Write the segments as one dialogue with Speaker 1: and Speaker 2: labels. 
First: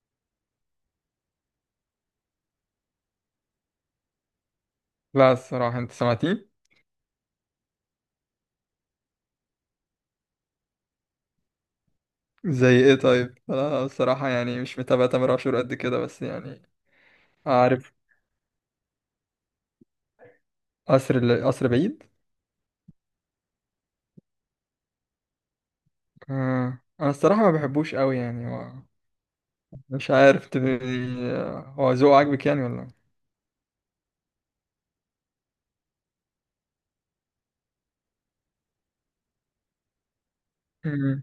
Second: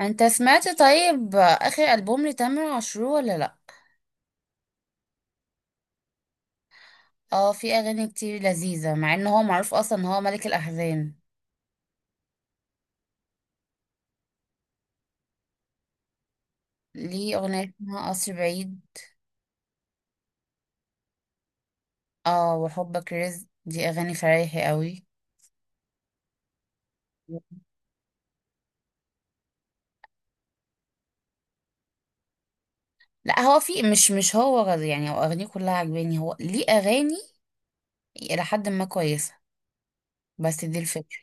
Speaker 1: انت سمعت طيب اخر البوم لتامر عاشور ولا لا؟
Speaker 2: لا، الصراحة. انت سمعتيه؟
Speaker 1: اه، في اغاني كتير لذيذه، مع ان هو معروف اصلا ان هو ملك الاحزان.
Speaker 2: زي ايه طيب؟ انا الصراحة يعني مش متابع تامر عاشور قد كده، بس يعني
Speaker 1: ليه اغنيه
Speaker 2: عارف.
Speaker 1: اسمها قصر بعيد.
Speaker 2: قصر بعيد.
Speaker 1: اه، وحبك رزق، دي اغاني فرايحي قوي.
Speaker 2: آه. انا الصراحة ما بحبوش قوي يعني. هو مش عارف، انت هو ذوقه عاجبك يعني ولا؟
Speaker 1: لا، هو في مش هو يعني هو اغانيه كلها عجباني، هو ليه اغاني الى حد ما كويسه. بس دي الفكره.
Speaker 2: مم.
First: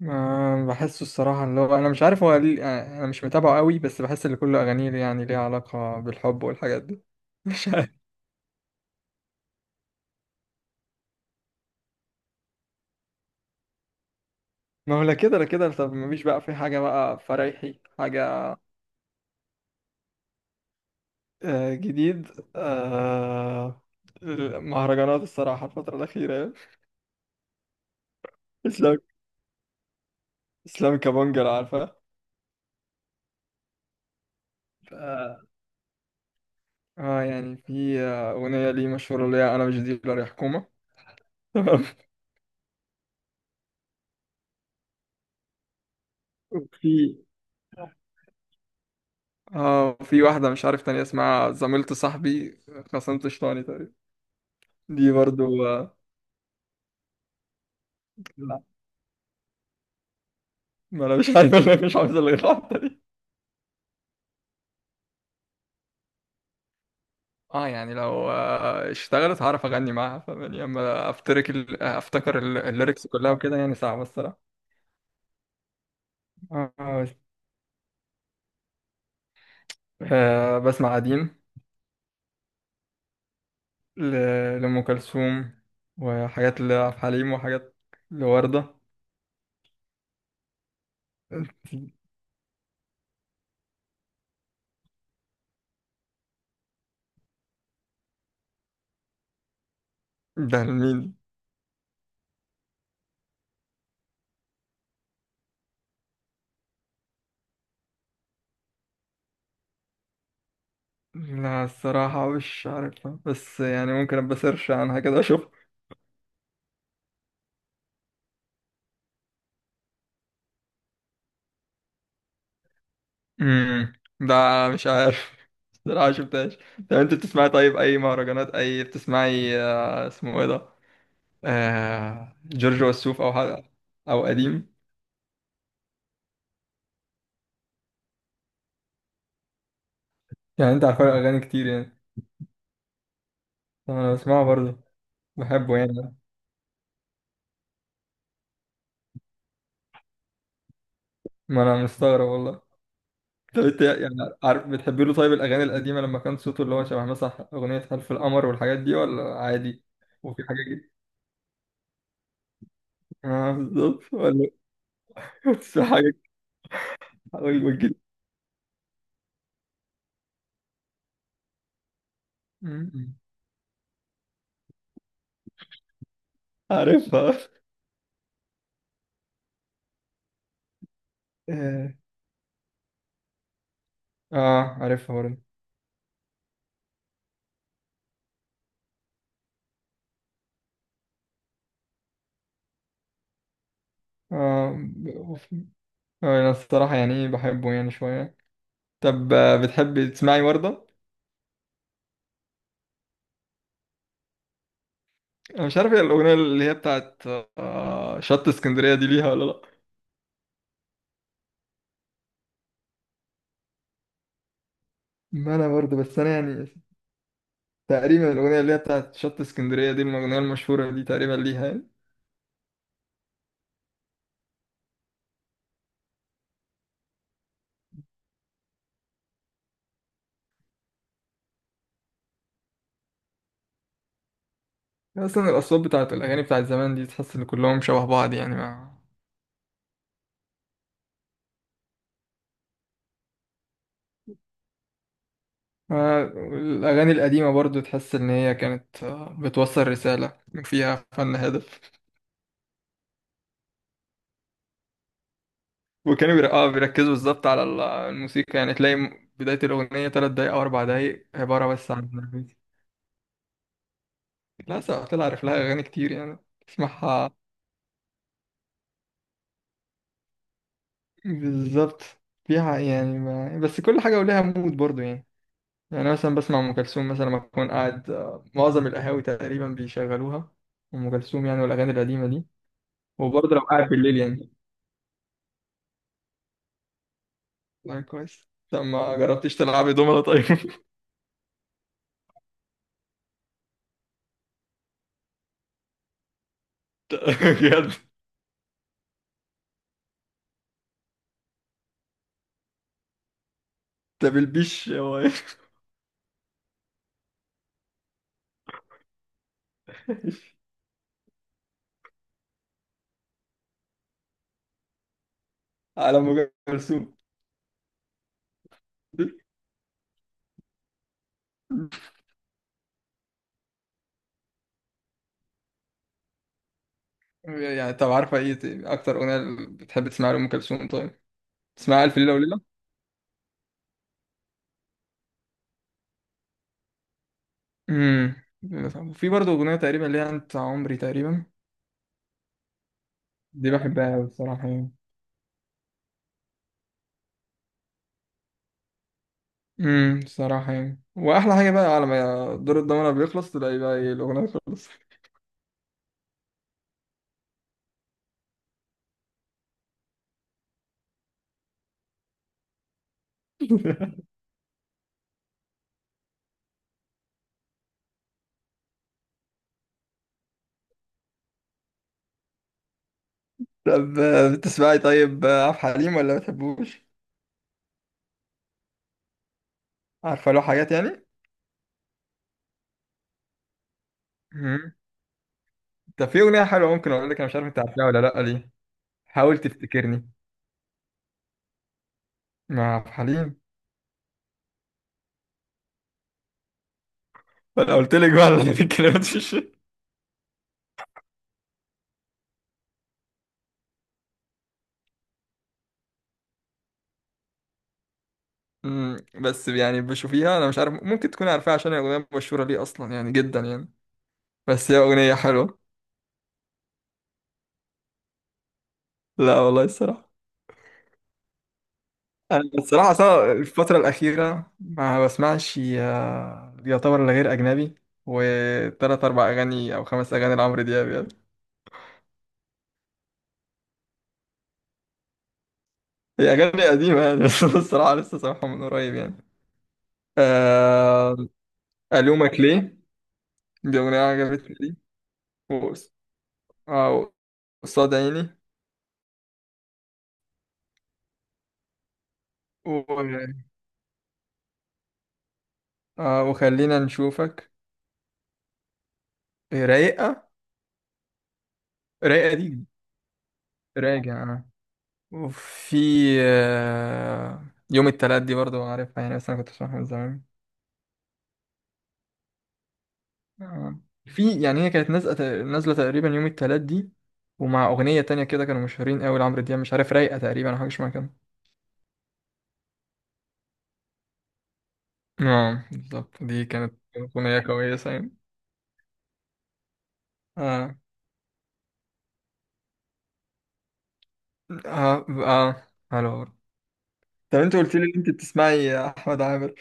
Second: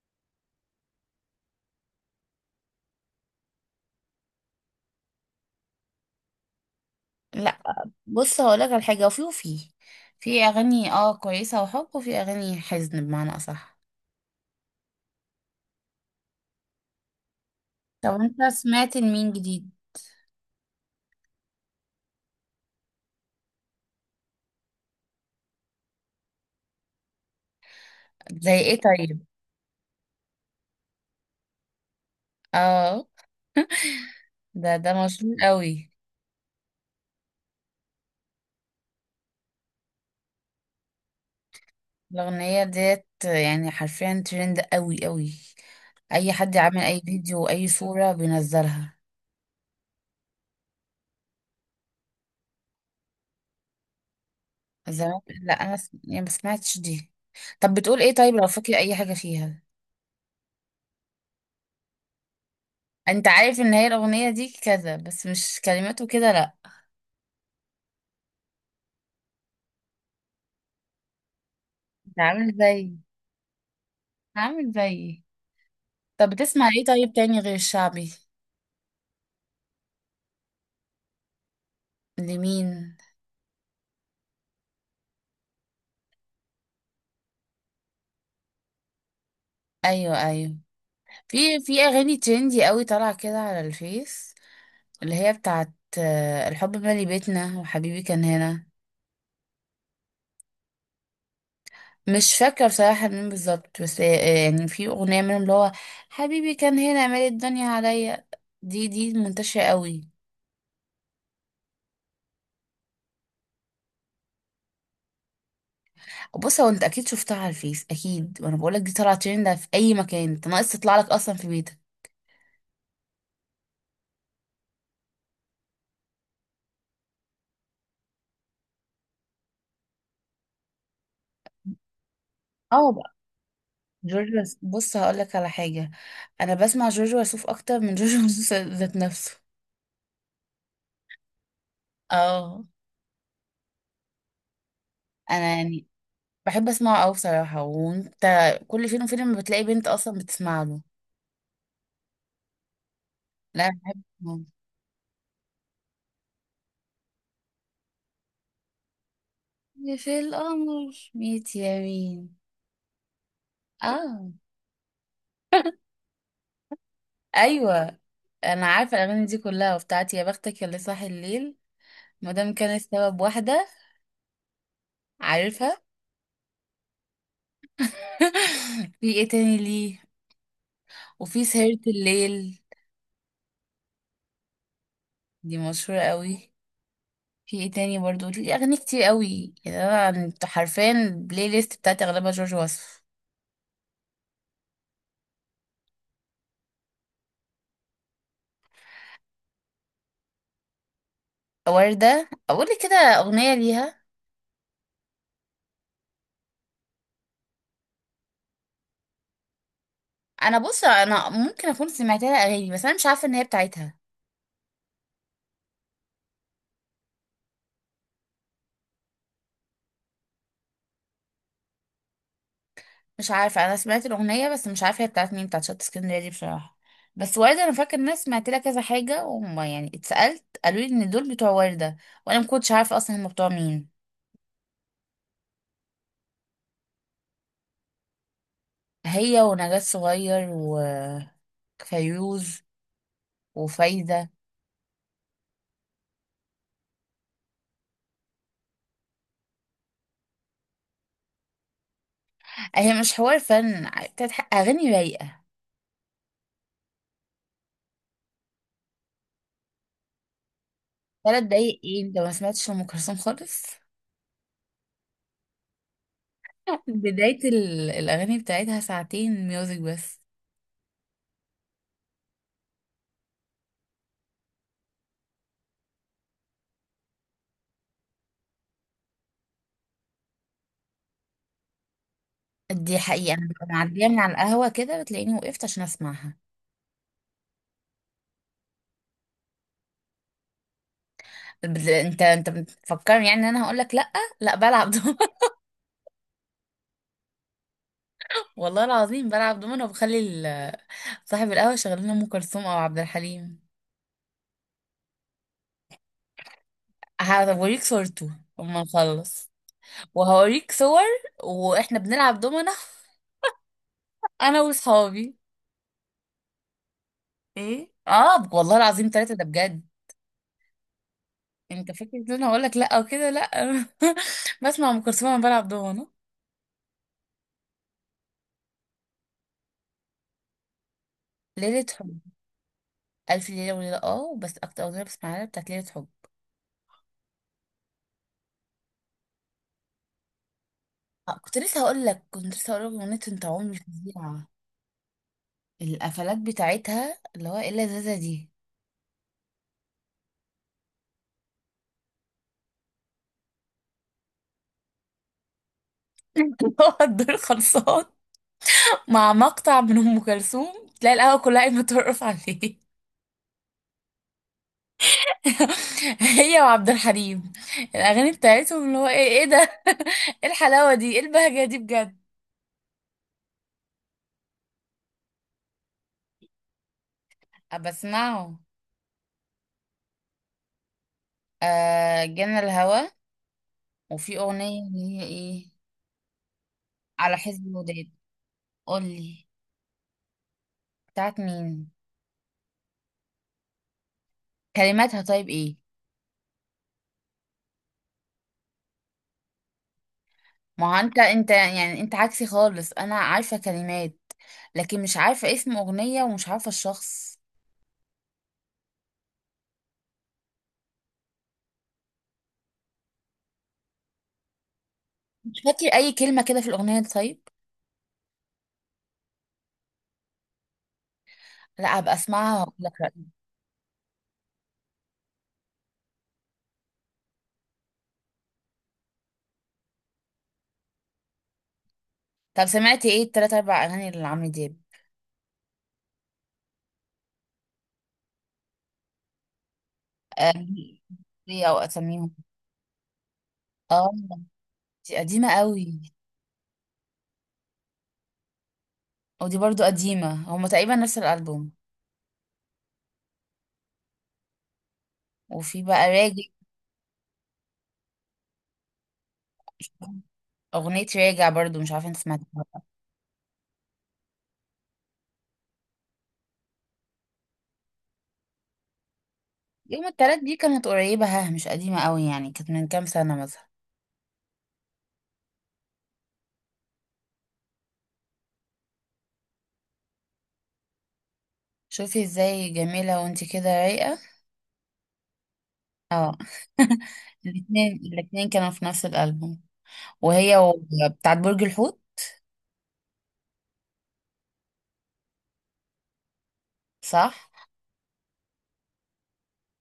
Speaker 2: ما بحسه الصراحة، اللي هو انا مش عارف هو ليه يعني، انا مش متابعه قوي، بس بحس ان كل اغانيه يعني ليها علاقة بالحب والحاجات دي.
Speaker 1: لا،
Speaker 2: مش عارف.
Speaker 1: بص هقولك على حاجه. وفي في اغاني اه كويسه وحب، وفي اغاني حزن بمعنى اصح.
Speaker 2: ما هو لا كده لا كده، طب مفيش بقى في حاجة بقى فرايحي
Speaker 1: طب انت
Speaker 2: حاجة؟
Speaker 1: سمعت لمين جديد؟
Speaker 2: آه، جديد. آه، المهرجانات الصراحة الفترة الأخيرة يعني.
Speaker 1: زي ايه
Speaker 2: إسلام
Speaker 1: طيب؟
Speaker 2: إسلام كابونجا، عارفة.
Speaker 1: اه، ده
Speaker 2: ف-
Speaker 1: مشهور قوي.
Speaker 2: اه، يعني في أغنية ليه مشهورة، اللي هي أنا مش ديلر يا حكومة، تمام.
Speaker 1: الاغنيه ديت يعني حرفيا ترند قوي قوي. اي حد عامل
Speaker 2: وفي
Speaker 1: اي فيديو واي صوره بينزلها.
Speaker 2: اه، في واحدة مش عارف تانية، اسمها زميلة صاحبي، خصمت شيطاني تقريبا. دي
Speaker 1: زمان
Speaker 2: برضو
Speaker 1: لا، انا يعني ما سمعتش دي. طب بتقول ايه طيب؟ لو
Speaker 2: لا.
Speaker 1: فاكر اي حاجه فيها.
Speaker 2: ما أنا مش عارف اللي مش عاوز اللي الواحدة دي.
Speaker 1: انت عارف ان هي الاغنيه دي كذا، بس مش كلماته كده لا.
Speaker 2: اه، يعني لو اشتغلت هعرف اغني معاها، فاهماني، اما افتكر
Speaker 1: انت
Speaker 2: افتكر.
Speaker 1: عامل زي.
Speaker 2: الليركس كلها وكده يعني صعبة الصراحة.
Speaker 1: عامل زي. طب بتسمع ايه
Speaker 2: اه.
Speaker 1: طيب تاني غير الشعبي؟
Speaker 2: بسمع قديم.
Speaker 1: لمين؟
Speaker 2: لأم كلثوم، وحاجات لعبد الحليم، وحاجات لوردة.
Speaker 1: ايوه، ايوه. في اغاني ترندي قوي طالعه كده على الفيس. اللي هي بتاعت الحب مالي بيتنا وحبيبي كان هنا.
Speaker 2: ده لمين؟
Speaker 1: مش فاكرة بصراحة مين بالظبط، بس يعني في أغنية منهم اللي هو حبيبي كان هنا مالي الدنيا عليا. دي منتشرة قوي.
Speaker 2: لا، الصراحة مش عارفها، بس يعني ممكن أبقى سيرش عنها كده أشوف.
Speaker 1: بص هو انت اكيد شفتها على الفيس، اكيد وانا بقولك دي طلعت ترند في اي مكان، انت ناقص تطلع لك اصلا في بيتك.
Speaker 2: امم. ده مش عارف، الصراحة شفتهاش. طب أنت بتسمعي طيب أي مهرجانات، أي بتسمعي؟ اسمه إيه ده؟ جورج
Speaker 1: اه بقى.
Speaker 2: وسوف، أو حاجة، أو قديم.
Speaker 1: بص هقولك على حاجة. انا بسمع جورج وسوف اكتر من جورج وسوف ذات نفسه.
Speaker 2: يعني أنت عارفة أغاني كتير يعني.
Speaker 1: اه.
Speaker 2: طب أنا بسمعه برضه،
Speaker 1: انا
Speaker 2: بحبه
Speaker 1: يعني
Speaker 2: يعني.
Speaker 1: بحب اسمعه قوي بصراحة. وانت؟ كل فين وفين لما بتلاقي بنت اصلا بتسمع له.
Speaker 2: ما أنا مستغرب والله. طب
Speaker 1: لا، أنا
Speaker 2: انت
Speaker 1: بحب
Speaker 2: يعني
Speaker 1: اسمعه.
Speaker 2: عارف بتحب له طيب الاغاني القديمه لما كان صوته اللي هو شبه مثلا اغنيه حلف القمر والحاجات دي، ولا عادي؟
Speaker 1: في
Speaker 2: وفي حاجه جديده.
Speaker 1: القمر ميت يمين.
Speaker 2: اه، بالظبط،
Speaker 1: اه.
Speaker 2: ولا؟ بس في حاجه، حاول تجيب.
Speaker 1: ايوه. انا عارفة الاغاني دي كلها، وبتاعتي يا بختك يا اللي صاحي الليل. مادام كان السبب واحدة. عارفها.
Speaker 2: عارفها.
Speaker 1: في ايه تاني ليه؟ وفي سهرة
Speaker 2: اه،
Speaker 1: الليل.
Speaker 2: عارفها برضه.
Speaker 1: دي مشهورة قوي. في ايه تاني برضو ليه اغاني كتير قوي، يعني انا حرفيا البلاي ليست بتاعتي اغلبها جورج وسوف.
Speaker 2: اه ب- وف- انا الصراحه يعني ايه، بحبه يعني شويه. طب بتحبي تسمعي ورده؟
Speaker 1: وردة اقول لك كده اغنية ليها.
Speaker 2: انا مش عارف هي الاغنيه اللي هي بتاعت شط اسكندريه، دي ليها ولا لا؟
Speaker 1: انا بص، انا ممكن اكون سمعت لها اغاني بس انا مش عارفه ان هي بتاعتها.
Speaker 2: ما انا برضه، بس انا يعني تقريبا الأغنية اللي هي بتاعت شط اسكندرية دي، الأغنية المشهورة دي تقريبا ليها يعني.
Speaker 1: مش عارفه، انا سمعت الاغنيه بس مش عارفه هي بتاعت مين، بتاعت شط اسكندريه دي بصراحه. بس ورده انا فاكر ان انا سمعت لها كذا حاجه، وما يعني اتسالت قالوا لي ان دول بتوع ورده. وانا ما كنتش عارفه اصلا هم بتوع مين.
Speaker 2: أصلا الأصوات بتاعت الأغاني بتاعت زمان دي، تحس إن كلهم شبه بعض يعني، ما.
Speaker 1: هي ونجاة صغير. وفيروز. وفايده.
Speaker 2: ما- الأغاني القديمة برضو، تحس إن هي كانت بتوصل رسالة فيها فن هادف.
Speaker 1: هي مش حوار فن، بتاعت اغاني رايقه.
Speaker 2: وكانوا بيركزوا بالظبط على الموسيقى. يعني تلاقي بداية الأغنية 3 دقايق أو 4 دقايق
Speaker 1: ثلاث
Speaker 2: عبارة
Speaker 1: دقايق
Speaker 2: بس عن
Speaker 1: ايه؟ انت ما
Speaker 2: النبي.
Speaker 1: سمعتش لأم كلثوم خالص؟
Speaker 2: لا، سواء طلع عارف لها أغاني كتير يعني، تسمعها.
Speaker 1: بدايه الاغاني بتاعتها ساعتين ميوزك بس.
Speaker 2: بالظبط. فيها يعني، ما بس، كل حاجة ولها مود برضو يعني. يعني أنا مثلا بسمع أم كلثوم مثلا لما أكون قاعد. معظم القهاوي تقريبا بيشغلوها أم كلثوم يعني، والأغاني القديمة دي.
Speaker 1: دي حقيقة أنا
Speaker 2: وبرضه لو
Speaker 1: ببقى
Speaker 2: قاعد
Speaker 1: معدية
Speaker 2: بالليل
Speaker 1: من على
Speaker 2: يعني.
Speaker 1: القهوة كده، بتلاقيني وقفت عشان أسمعها.
Speaker 2: لا، كويس. طب ما جربتش تلعبي دومنة طيب؟
Speaker 1: أنت بتفكرني يعني إن أنا هقول لك لأ. لأ، بلعب دومنة.
Speaker 2: بجد؟
Speaker 1: والله العظيم بلعب دومنة، وبخلي صاحب القهوة شغال لنا أم كلثوم أو عبد الحليم.
Speaker 2: ده بالبيش هو إيه؟
Speaker 1: هوريك صورته أما نخلص. وهوريك صور وإحنا بنلعب دومنة أنا وصحابي.
Speaker 2: على أم كلثوم؟
Speaker 1: إيه والله العظيم ثلاثة ده بجد. أنت فاكر إن أنا هقول لك لأ وكده لأ. بسمع أم كلثوم وأنا بلعب دومنة.
Speaker 2: يعني طب عارفة إيه أكتر أغنية بتحب تسمعها لأم كلثوم طيب؟
Speaker 1: ليلة.
Speaker 2: تسمعها ألف ليلة وليلة؟
Speaker 1: ألف ليلة وليلة، اه بس أكتر أغنية بسمعها لها بتاعت ليلة حب.
Speaker 2: امم. في برضه أغنية تقريبا اللي هي أنت عمري تقريبا.
Speaker 1: كنت لسه هقول لك أغنية أنت
Speaker 2: دي
Speaker 1: عمري
Speaker 2: بحبها أوي
Speaker 1: فظيعة.
Speaker 2: الصراحة يعني.
Speaker 1: القفلات بتاعتها اللي هو إيه اللذاذة دي.
Speaker 2: امم، صراحة يعني، واحلى حاجة بقى على ما دور الضمنة بيخلص، تلاقي بقى ايه، الأغنية خلصت.
Speaker 1: اللي هو الدور خلصان. مع مقطع من أم كلثوم تلاقي القهوة كلها قايمة ترقص عليه. هي وعبد الحليم. الأغاني بتاعتهم اللي هو إيه، إيه ده، إيه الحلاوة دي، إيه البهجة دي بجد.
Speaker 2: طب بتسمعي طيب عبد الحليم ولا ما بتحبوش؟
Speaker 1: بسمعه.
Speaker 2: عارفة له حاجات يعني؟
Speaker 1: آه، جنى الهوى. وفي أغنية
Speaker 2: امم.
Speaker 1: اللي هي إيه.
Speaker 2: طب في أغنية حلوة ممكن أقول
Speaker 1: على
Speaker 2: لك، أنا مش
Speaker 1: حزب
Speaker 2: عارف أنت عارفها
Speaker 1: الوداد.
Speaker 2: ولا لأ دي.
Speaker 1: قولي.
Speaker 2: حاول تفتكرني،
Speaker 1: بتاعت مين؟
Speaker 2: مع عبد الحليم.
Speaker 1: كلماتها طيب ايه؟
Speaker 2: أنا قلت لك بقى على الكلمات، في الشيء.
Speaker 1: ما هو انت يعني انت عكسي خالص، انا عارفة كلمات لكن مش عارفة اسم اغنية ومش عارفة الشخص.
Speaker 2: امم، بس يعني بشوفيها، أنا مش عارف، ممكن تكون عارفاها عشان هي أغنية مشهورة ليه أصلا يعني جدا يعني. بس هي أغنية
Speaker 1: مش
Speaker 2: حلوة.
Speaker 1: فاكر اي كلمة كده في الاغنية دي طيب.
Speaker 2: لا والله الصراحة.
Speaker 1: لا، هبقى اسمعها
Speaker 2: أنا
Speaker 1: واقول لك
Speaker 2: الصراحة
Speaker 1: رأيي.
Speaker 2: أصلا الفترة الأخيرة ما بسمعش يعتبر إلا غير أجنبي، وتلات أربع أغاني أو 5 أغاني لعمرو دياب يعني.
Speaker 1: طب سمعتي ايه التلات اربع اغاني اللي عمرو دياب؟
Speaker 2: هي أغاني قديمة يعني. بس أنا الصراحة لسه سامعها من قريب يعني.
Speaker 1: آه،
Speaker 2: آه،
Speaker 1: دي او اساميهم؟
Speaker 2: ألومك ليه، دي
Speaker 1: اه.
Speaker 2: أغنية عجبتني دي.
Speaker 1: دي قديمة قوي.
Speaker 2: و- آه، قصاد عيني.
Speaker 1: ودي برضو قديمة، هما تقريبا نفس الالبوم.
Speaker 2: و...
Speaker 1: وفي بقى راجع.
Speaker 2: وخلينا نشوفك، رايقة،
Speaker 1: اغنية راجع برضو مش عارفة انت سمعتها
Speaker 2: رايقة
Speaker 1: ولا لأ.
Speaker 2: دي. راجع أنا. وفي آه، يوم التلات دي، برضو عارفها يعني، بس أنا كنت بسمعها من
Speaker 1: يوم التلات
Speaker 2: زمان.
Speaker 1: دي كانت قريبة، ها؟ مش قديمة قوي يعني، كانت من كام سنة مثلا؟
Speaker 2: آه. في يعني هي كانت نازله تقريبا يوم التلات دي، ومع اغنيه تانية كده كانوا مشهورين قوي لعمرو دياب. مش عارف، رايقه تقريبا، او حاجه شبه كده.
Speaker 1: شوفي ازاي جميلة وانتي كده رايقة.
Speaker 2: اه،
Speaker 1: اه.
Speaker 2: بالظبط، دي كانت اغنيه
Speaker 1: الاتنين
Speaker 2: كويسه يعني.
Speaker 1: الاتنين كانوا في نفس الألبوم. وهي
Speaker 2: اه،
Speaker 1: بتاعت برج الحوت.
Speaker 2: اه، اه. حلو.
Speaker 1: صح.
Speaker 2: طب انت قلت لي ان انت بتسمعي يا احمد عامر،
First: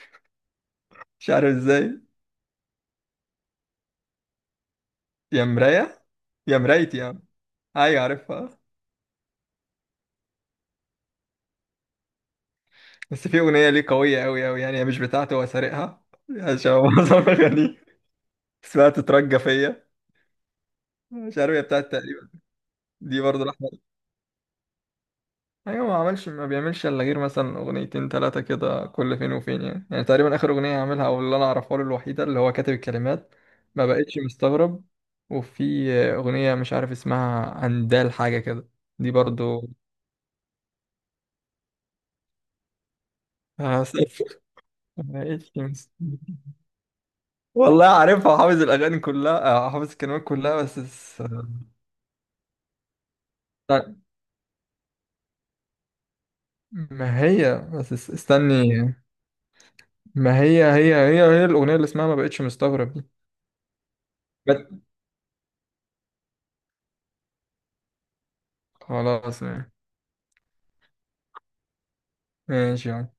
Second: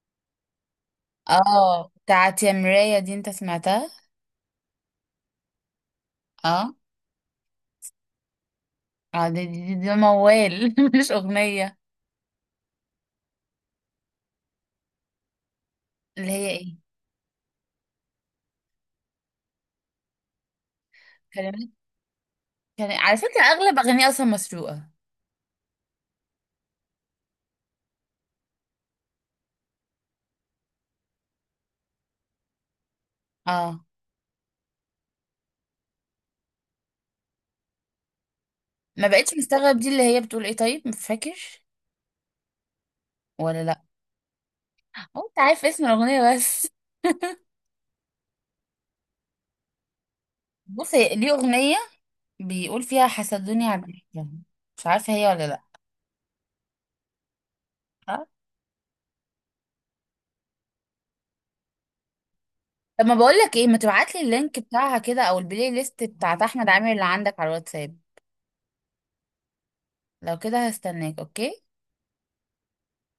Speaker 2: مش عارف
Speaker 1: اه،
Speaker 2: ازاي.
Speaker 1: بتاعت يا مراية دي انت سمعتها؟
Speaker 2: يا مرايه. يا
Speaker 1: اه.
Speaker 2: مرايتي يا عم. ايوه، عارفها.
Speaker 1: اه، دي موال، مش أغنية.
Speaker 2: بس في اغنيه ليه قويه قوي قوي يعني، هي مش بتاعته، هو سارقها،
Speaker 1: اللي هي
Speaker 2: عشان
Speaker 1: ايه؟
Speaker 2: هو معظم اغانيه. اسمها تترجى فيا، مش عارف هي
Speaker 1: كلمات.
Speaker 2: بتاعت تقريبا.
Speaker 1: كان على
Speaker 2: دي
Speaker 1: فكرة
Speaker 2: برضه،
Speaker 1: أغلب أغانيها أصلا مسروقة.
Speaker 2: ايوه، ما بيعملش الا غير مثلا اغنيتين ثلاثه كده كل فين وفين يعني، يعني تقريبا اخر اغنيه عاملها او اللي انا اعرفها له الوحيده، اللي هو كاتب الكلمات.
Speaker 1: اه.
Speaker 2: ما بقتش مستغرب. وفي اغنيه مش عارف اسمها اندال حاجه كده.
Speaker 1: ما
Speaker 2: دي
Speaker 1: بقتش
Speaker 2: برضو
Speaker 1: مستغرب، دي اللي هي بتقول ايه طيب؟ مش فاكر ولا لا؟
Speaker 2: هسقف.
Speaker 1: هو
Speaker 2: ما
Speaker 1: انت
Speaker 2: بقتش
Speaker 1: عارف اسم
Speaker 2: مستغرب،
Speaker 1: الأغنية بس؟
Speaker 2: والله عارفها، حافظ الاغاني كلها، حافظ الكلمات كلها بس
Speaker 1: بصي ليه أغنية بيقول فيها حسدوني على
Speaker 2: استنى.
Speaker 1: الضحكة. مش عارفة هي ولا لا؟
Speaker 2: ما هي بس
Speaker 1: اه.
Speaker 2: استني، ما هي الاغنيه اللي اسمها ما بقتش مستغرب دي.
Speaker 1: طب ما بقول لك ايه، ما تبعت لي اللينك
Speaker 2: بس-
Speaker 1: بتاعها كده او البلاي ليست بتاعت احمد عامر اللي عندك على الواتساب.
Speaker 2: خلاص.
Speaker 1: لو كده هستناك. اوكي.
Speaker 2: ماشي يعني.